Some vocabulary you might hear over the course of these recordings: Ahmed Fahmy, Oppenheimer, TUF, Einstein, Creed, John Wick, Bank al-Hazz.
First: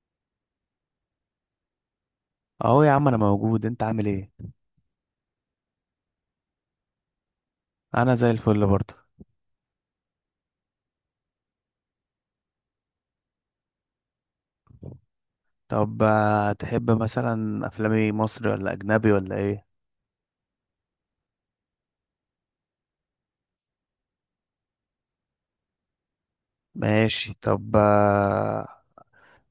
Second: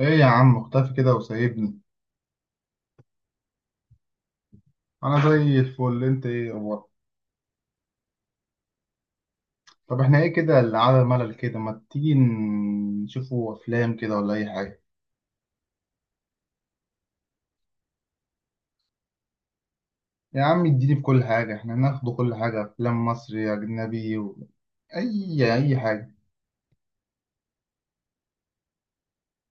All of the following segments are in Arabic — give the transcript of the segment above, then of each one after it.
ايه يا عم، مختفي كده وسايبني؟ اهو يا عم، انا موجود. انت عامل ايه؟ انا زي الفل. انت ايه اخبارك؟ انا زي الفل برضه. طب احنا ايه كده اللي على ملل كده؟ ما تيجي نشوفوا افلام كده ولا اي حاجه؟ طب، تحب مثلا افلام ايه، مصري ولا اجنبي ولا ايه؟ يا عم اديني في كل حاجه، احنا ناخده كل حاجه، افلام مصري اجنبي و... اي حاجه. ماشي. طب،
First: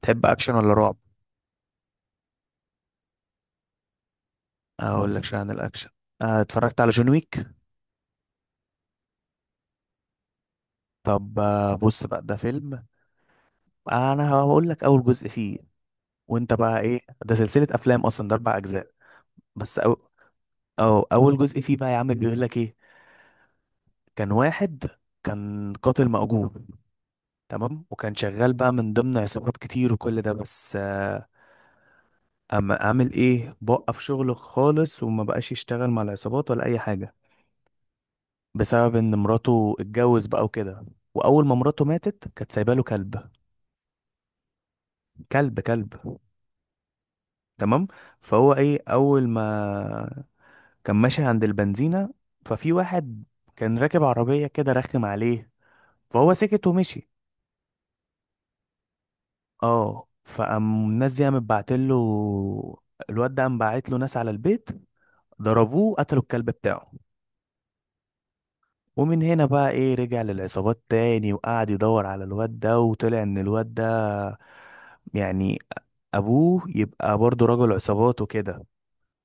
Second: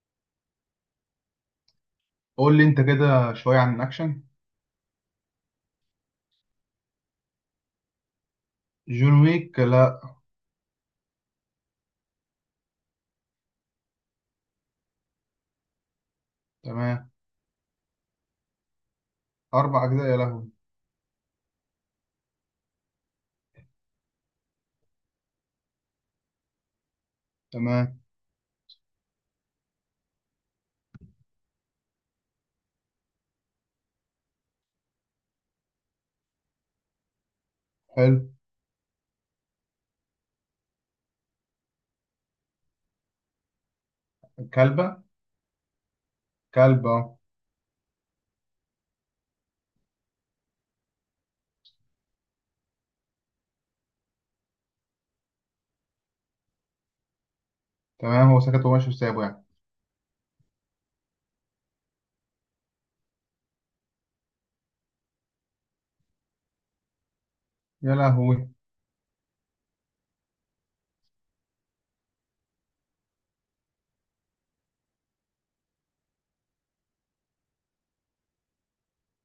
تحب اكشن ولا رعب؟ قول لي انت كده شويه عن الاكشن. اقول لك شويه عن الاكشن. اتفرجت على جون ويك. جون ويك، لا. طب، بص بقى، ده فيلم. انا هقول لك اول جزء فيه. وانت بقى ايه؟ تمام. ده سلسله افلام اصلا، ده اربع اجزاء. بس اربع أو... اجزاء! يا لهوي. أو اول جزء فيه بقى، يا عم، بيقول لك ايه. كان واحد، كان قاتل مأجور. تمام. تمام. وكان شغال بقى من ضمن عصابات كتير وكل ده، بس اما اعمل ايه، بوقف شغله خالص وما بقاش يشتغل مع العصابات ولا اي حاجه، حلو. بسبب ان مراته اتجوز بقى وكده. واول ما مراته ماتت كانت سايبه له كلب. كلبه. كلب كلب. كلبه أهو. تمام. فهو ايه، اول ما كان ماشي عند البنزينه، ففي واحد كان راكب عربيه كده، رخم عليه. فهو سكت ومشي. تمام، هو سكت وماشي وسابه يعني. اه، فقام الناس دي قامت بعتله، الواد ده قام باعت له ناس على البيت، ضربوه، قتلوا الكلب بتاعه. يا لهوي. ومن هنا بقى ايه، رجع للعصابات تاني وقعد يدور على الواد ده، وطلع ان الواد ده يعني ابوه يبقى برضه رجل عصابات وكده.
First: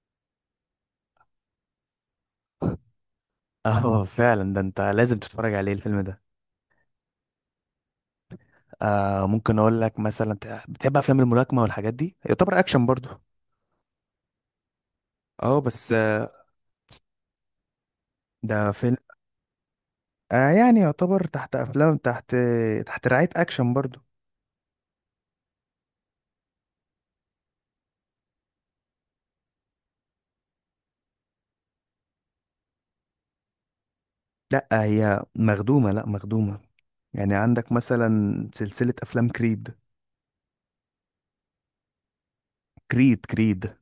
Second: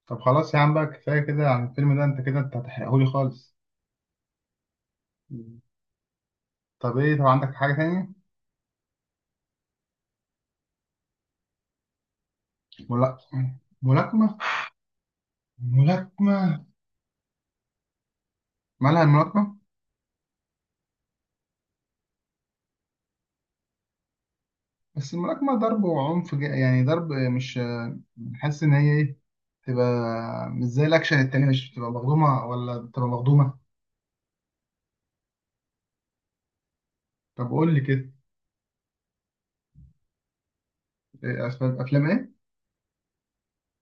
طب خلاص يا عم بقى، كفايه كده عن الفيلم ده، انت كده انت هتحرقهولي خالص. اه، فعلا، ده انت لازم تتفرج عليه الفيلم ده. طب ايه؟ طب عندك حاجة تانية؟ آه، ممكن اقول لك مثلا، بتحب افلام الملاكمة والحاجات دي، يعتبر اكشن ملا... برضه. ملاكمة اه، بس ملاكمة. ده فيلم. مالها الملاكمة؟ آه، يعني يعتبر تحت رعاية اكشن برضه. بس الملاكمة ضرب وعنف، يعني ضرب، مش حاسس إن هي إيه؟ تبقى مش زي الأكشن التاني، مش بتبقى مخدومة ولا بتبقى مخدومة؟ لا، هي مخدومة، لا، مخدومة. يعني طب عندك قول لي كده. مثلا سلسلة افلام كريد. إيه أسباب أفلام إيه؟ كريد، كريد.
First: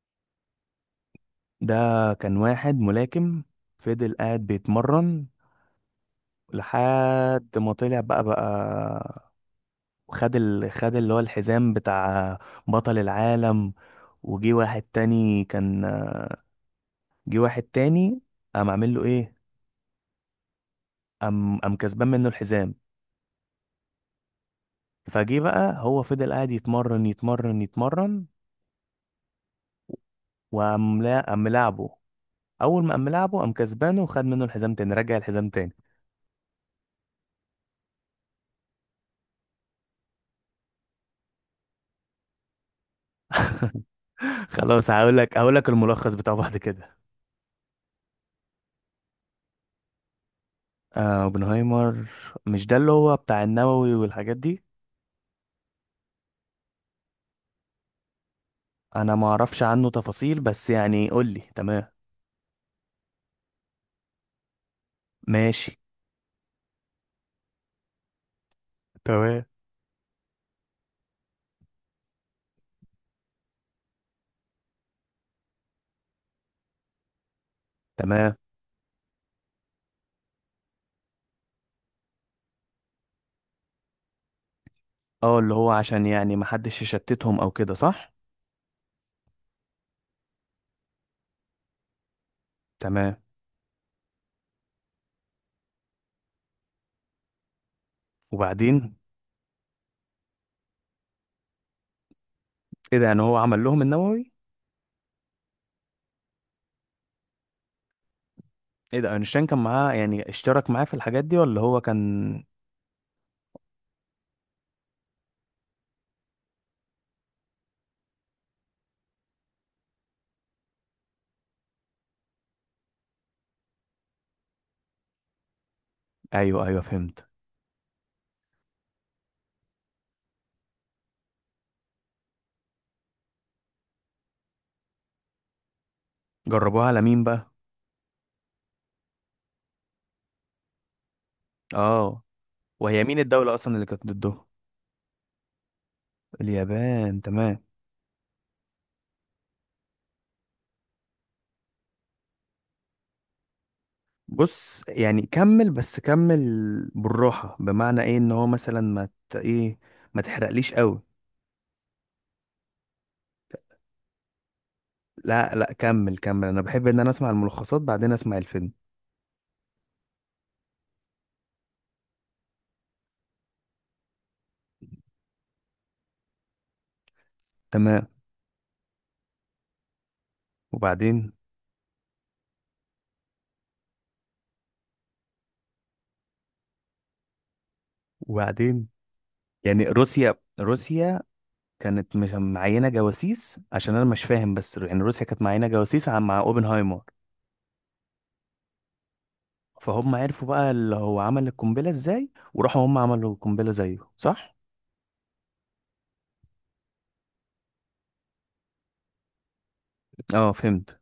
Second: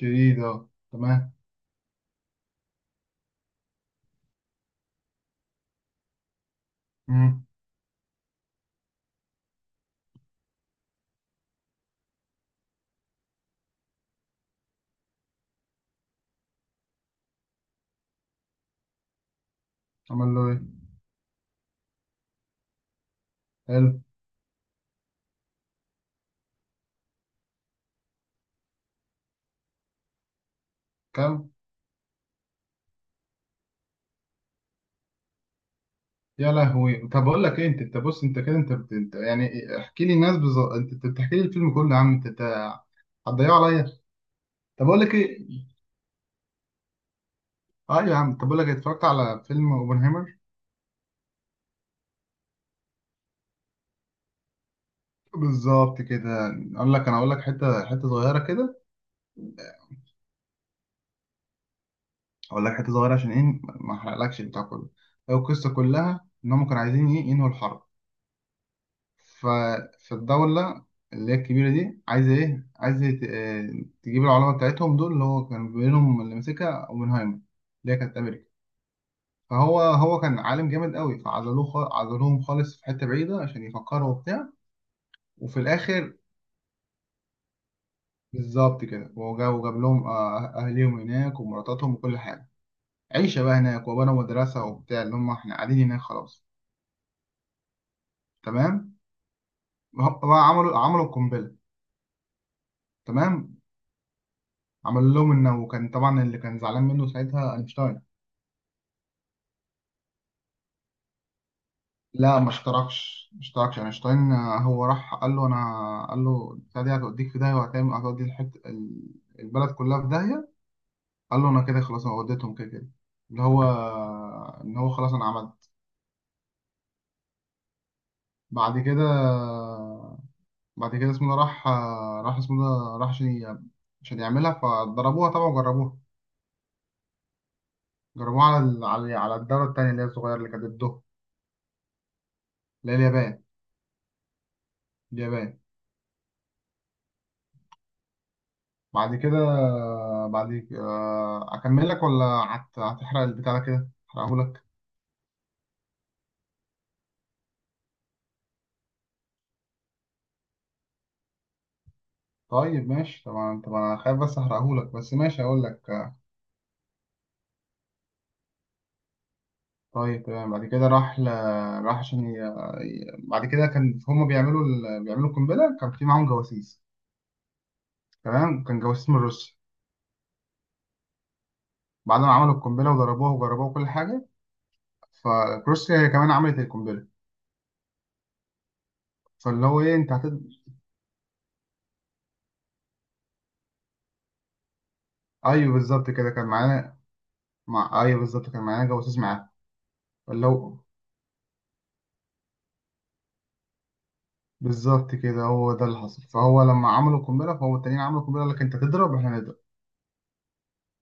جديد، أه تمام. ده كان واحد ملاكم، فضل قاعد بيتمرن مم. لحد ما طلع بقى خد اللي هو الحزام بتاع بطل العالم. وجي واحد تاني كان جه واحد تاني، قام عامل له ايه؟ عمل له إيه؟ قام كسبان منه الحزام. حلو. فجه بقى، هو فضل قاعد يتمرن، يتمرن، يتمرن. وقام، لا، قام كم؟ ملاعبه. اول ما قام ملاعبه، قام كسبانه وخد منه الحزام تاني، رجع الحزام تاني. يا لهوي، طب أقول لك إيه؟ أنت بص، أنت كده أنت، أنت يعني احكي لي الناس بالظبط، أنت بتحكي لي الفيلم كله يا عم، أنت هتضيعه عليا. طب خلاص، أقول لك هقول لك هقول إيه؟ لك الملخص بتاعه بعد كده. اه يا عم، طب بقول لك، اتفرجت على فيلم اوبنهايمر. آه، اوبنهايمر. مش ده اللي هو بتاع النووي والحاجات دي؟ بالظبط كده. اقول لك حته حته صغيره كده. انا ما اعرفش عنه تفاصيل، بس يعني قول لي. تمام. اقول لك حته صغيره عشان ايه ما احرقلكش البتاع كله. هي ماشي. القصه كلها ان هم كانوا عايزين ايه ينهوا الحرب. تمام، ففي الدوله اللي هي الكبيره دي عايزه ايه، عايزه تجيب العلماء بتاعتهم دول اللي هو كان بينهم اللي ماسكها اوبنهايمر، اللي هي كانت تمام. امريكا. فهو كان عالم جامد قوي، عزلوهم خالص في حته بعيده عشان يفكروا وبتاع. اه، اللي وفي هو عشان الاخر، يعني محدش يشتتهم او كده، صح؟ بالظبط كده. وجاب لهم آه، أه-، اهليهم هناك ومراتاتهم وكل حاجه. تمام. عيشه بقى هناك، وبنوا مدرسه وبتاع اللي هم احنا قاعدين هناك خلاص. تمام. وبعدين؟ هم عملوا القنبله. ايه ده؟ يعني هو تمام، عمل لهم النووي؟ عملوا لهم انه. وكان طبعا اللي كان زعلان منه ساعتها اينشتاين. ايه ده؟ اينشتاين كان معاه، يعني اشترك معاه في الحاجات دي، ولا هو لا، كان؟ ما اشتركش اينشتاين، هو راح قال له البتاع دي هتوديك في داهيه، وهتعمل هتودي البلد كلها في داهيه. قال له انا كده خلاص، انا وديتهم كده كده، اللي هو ان هو خلاص انا عملت. ايوه، ايوه، فهمت. بعد كده، اسمه ده راح. اسمه ده راح عشان يعملها، فضربوها طبعا وجربوها. جربوها على مين بقى؟ جربوها على ال- على على الدولة التانية اللي هي الصغيرة اللي كانت ضده، اه. اللي هي وهي مين اليابان. الدولة اصلا اللي كانت ضده؟ اليابان. اليابان، تمام. بعد كده، بعد آه، أكمل لك ولا هتحرق البتاع ده كده أحرقهولك؟ بص، يعني كمل، بس كمل. بالراحة، بمعنى ايه ان هو مثلا ما ت... ايه ما تحرقليش قوي. طيب ماشي، طبعا طبعا، أنا خايف بس أحرقهولك، بس ماشي لا، هقول لا، لك. كمل، كمل. انا بحب ان انا اسمع الملخصات، بعدين اسمع الفيلم. طيب تمام، بعد كده راح راح عشان بعد كده كان هما بيعملوا القنبلة، كان في معاهم جواسيس. تمام. تمام، كان جواسيس من روسيا. وبعدين؟ بعد ما عملوا القنبله وضربوها وجربوها كل حاجه، فروسيا هي كمان عملت القنبله. وبعدين؟ فاللي هو يعني ايه، انت روسيا روسيا كانت مش معينة جواسيس؟ عشان انا مش فاهم، بس يعني روسيا كانت معينة ايوه جواسيس بالظبط كده، مع كان معانا. اوبنهايمر. ايوه بالظبط، كان معانا جواسيس معاه. فهم فاللي عرفوا بقى هو اللي هو عمل القنبلة ازاي وراحوا هم عملوا القنبلة زيه، صح؟ بالظبط كده، هو ده اللي حصل، فهو لما عملوا القنبله، فهو التانيين عملوا القنبله، قال لك انت تضرب احنا نضرب. اه، فهمت.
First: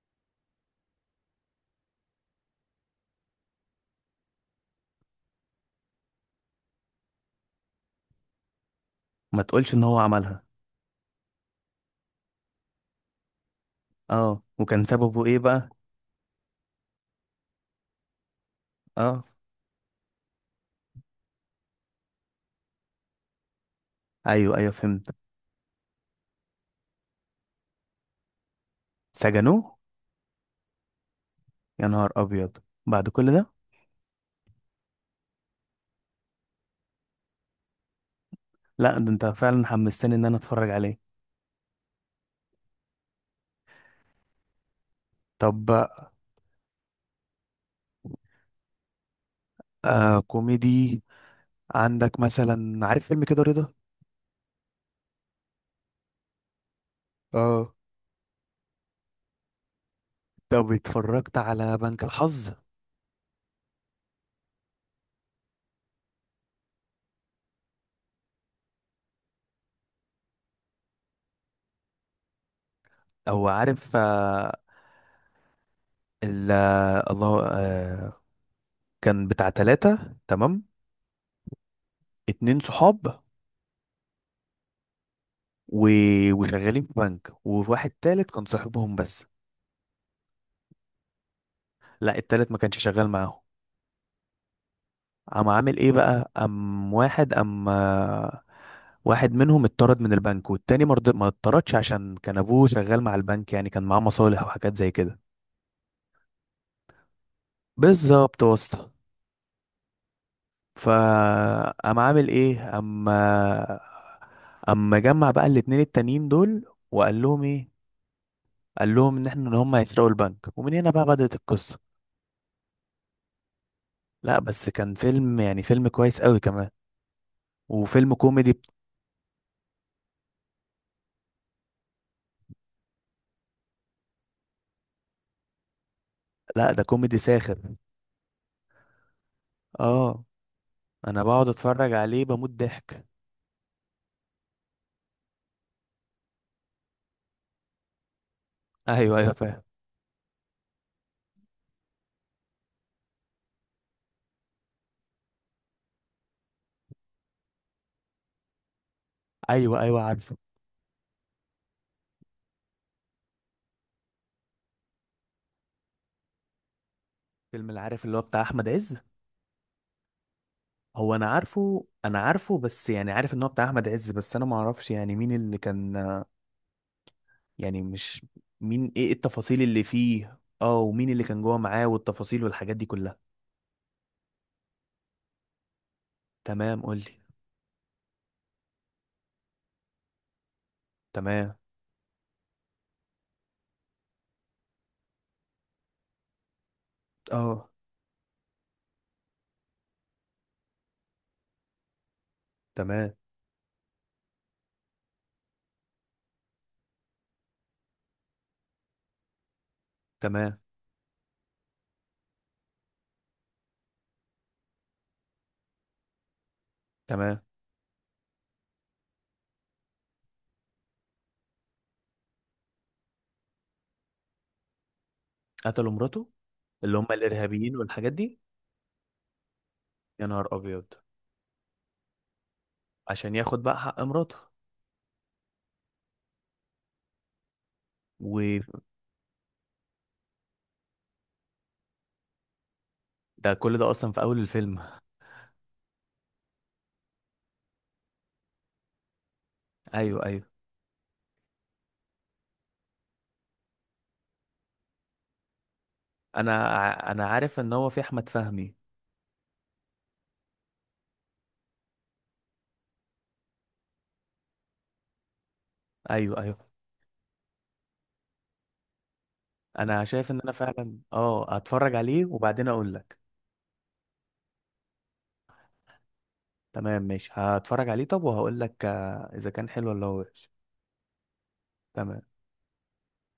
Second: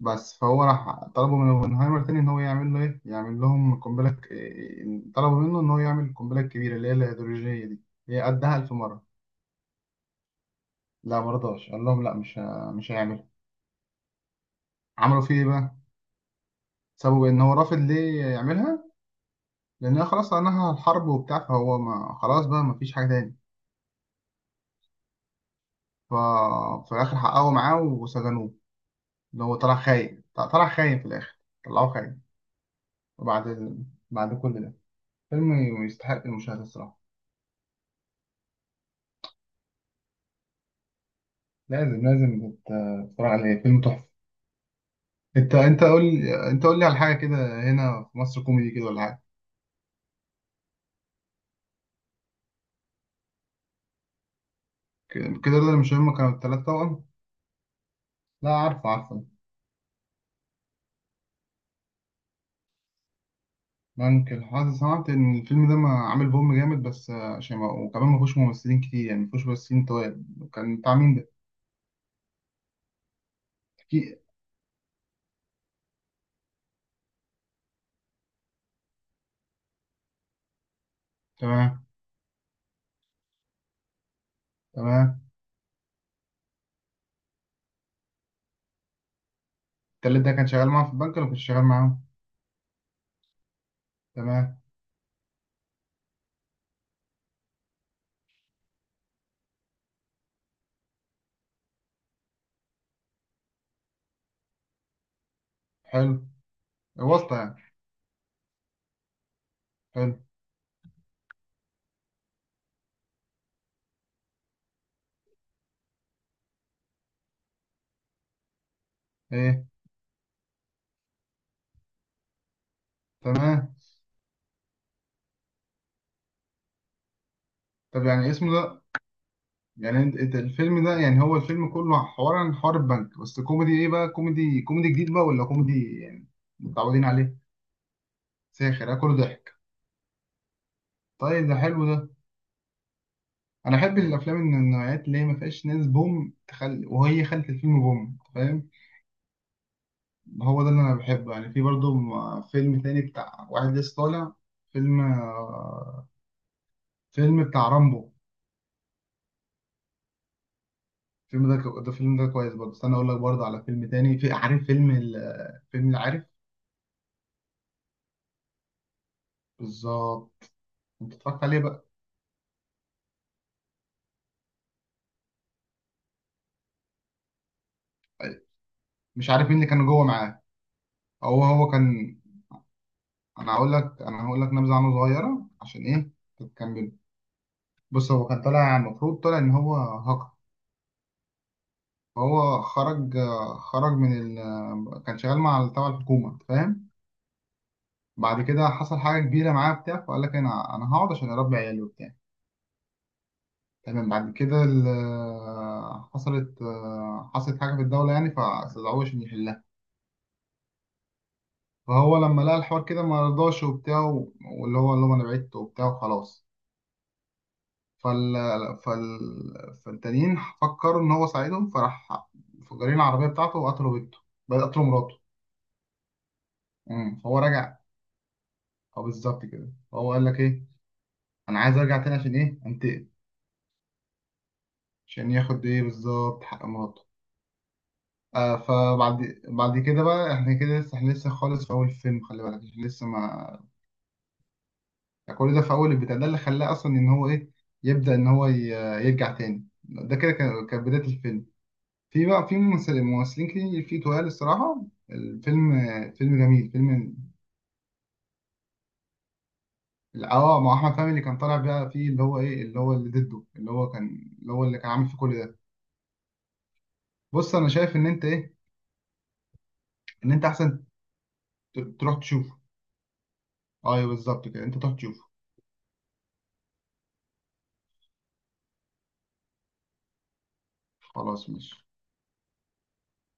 بس فهو راح طلبوا من اوبنهايمر تاني، ان هو يعمل له ايه، يعمل لهم طلبوا منه ان هو يعمل القنبله الكبيره اللي هي الهيدروجينيه دي، هي قدها 1000 مره. ما تقولش ان هو عملها؟ لا مرضاش، قال لهم لا، مش هيعملها. اه، وكان عملوا سببه فيه ايه ايه بقى؟ بقى؟ سبب ان هو رافض ليه يعملها؟ اه. لأن خلاص أنهى الحرب وبتاع، فهو ما خلاص بقى، ما فيش حاجة تاني. ايوه، ايوه، فهمت. ف... ففي الآخر حققوا معاه وسجنوه. اللي هو طلع سجنوه؟ خاين، طلع خاين في الآخر، يا طلعوه نهار خاين. ابيض! بعد كل ده؟ وبعد ال... بعد كل ده، فيلم يستحق المشاهدة الصراحة. لا، ده انت فعلا حمستني ان انا اتفرج عليه. لازم تتفرج عليه، فيلم تحفة. أنت طب، قول لي، أنت قول لي على حاجة كده. هنا في مصر، كوميدي كده ولا حاجة؟ كوميدي. عندك مثلا، عارف فيلم كده، رضا؟ كده، ده مش هم كانوا التلات توأم؟ اه. لا، عارفه عارفه. طب، اتفرجت على بنك الحظ. ممكن حاسس سمعت ان الفيلم ده ما عامل بوم جامد، بس عشان ما، وكمان ما فيهوش ممثلين كتير، يعني ما فيهوش ممثلين طوال. كان بتاع مين ده؟ او عارف، كي. آه. الله. كان بتاع ثلاثة، تمام. تمام. اتنين صحاب، تمام. و... وشغالين في بنك، وواحد تالت كان صاحبهم بس. التالت ده كان شغال معاهم في البنك ولا كنت شغال معاهم؟ لا، التالت ما كانش شغال معاهم. تمام. قام عامل ايه بقى، قام واحد قام آه، واحد منهم اتطرد من البنك، والتاني ما اتطردش، عشان كان ابوه شغال مع البنك، يعني كان معاه مصالح وحاجات زي كده. حلو. واسطة يعني. بالظبط، واسطة. حلو. فقام عامل ايه، اما جمع بقى الاتنين التانيين دول، وقال لهم ايه، قال لهم ان ايه، هم هيسرقوا البنك، ومن هنا بقى بدأت القصة. تمام. لا، بس كان فيلم، يعني فيلم كويس قوي كمان. طب وفيلم يعني كوميدي اسمه بت- ده، يعني انت الفيلم ده، يعني هو الفيلم كله حوار عن حوار البنك، بس كوميدي ايه بقى، كوميدي كوميدي جديد بقى ولا كوميدي يعني لا، ده متعودين كوميدي عليه؟ ساخر. ساخر، كله ضحك. اه. انا طيب بقعد ده حلو اتفرج ده، عليه، بموت ضحك. انا احب الافلام من النوعيات اللي هي ما فيهاش ناس بوم وهي خلت الفيلم بوم، فاهم؟ ايوه، ايوه، فاهم. هو ده اللي انا بحبه يعني، في برضه فيلم تاني بتاع واحد لسه طالع. فيلم فيلم بتاع رامبو. ايوه، ايوه، عارفه. الفيلم ده ده فيلم ده كويس برضه، استنى اقول لك برضه على فيلم تاني، في عارف فيلم فيلم اللي عارف، فيلم العارف، اللي هو بتاع احمد عز؟ بالظبط. انت هو انا اتفرجت عليه عارفه بقى؟ انا عارفه بس يعني عارف ان هو بتاع احمد عز، بس انا ما اعرفش يعني مين اللي كان. يعني مش، ايه مش عارف مين التفاصيل اللي اللي كان جوه فيه، معاه. اه، ومين اللي كان هو جوه هو معاه كان، والتفاصيل والحاجات دي كلها. انا هقول لك نبذه عنه صغيره عشان ايه تمام، تكمل. قول لي. بص، هو كان المفروض طالع ان هو هاكر. تمام. هو خرج من كان شغال مع تبع الحكومة، فاهم؟ اه. بعد كده حصل حاجة كبيرة معاه بتاع فقال لك أنا هقعد عشان أربي عيالي وبتاع. تمام، تمام، بعد كده حصلت حاجة في الدولة يعني، فاستدعوه عشان يحلها. تمام، فهو لما لقى الحوار كده ما رضاش وبتاع، واللي هو اللي هو أنا بعدت وبتاع وخلاص. تمام. فال فال فالتانيين فكروا إن هو ساعدهم، فراح مفجرين العربية بتاعته وقتلوا بنته، بقى قتلوا مراته. قتلوا مراته، اللي هم مم. فهو الارهابيين رجع، والحاجات دي. اه بالظبط كده، هو قال يا لك نهار ايه، ابيض! انا عايز ارجع تاني عشان ايه انتقم، عشان ياخد بقى حق مراته. عشان ياخد ايه بالظبط حق مراته. وده، فبعد كده بقى، احنا لسه خالص في اول الفيلم، خلي بالك احنا لسه ما، كل ده اصلا في اول الفيلم؟ يعني كل ده في اول البتاع ده، اللي خلاه اصلا ان هو ايه يبدا ان هو يرجع تاني. ده ايوه، كده ايوه. كانت بدايه الفيلم. في بقى في ممثلين كتير، في تقال الصراحه الفيلم، فيلم جميل، فيلم. انا عارف ان هو في احمد فهمي. اه، مع احمد فهمي، اللي كان طالع بقى فيه، اللي هو ايه، اللي هو اللي ضده، اللي هو كان، اللي هو اللي كان عامل فيه كل ده. ايوه، ايوه. بص انا شايف ان انت ايه، انا شايف ان ان انت انا احسن فعلا هتفرج تروح عليه، تشوفه. وبعدين اقول لك. ايوه بالظبط كده، انت تروح تشوفه. تمام، ماشي، هتفرج عليه. طب، وهقول لك اذا كان حلو ولا وحش. خلاص ماشي. تمام.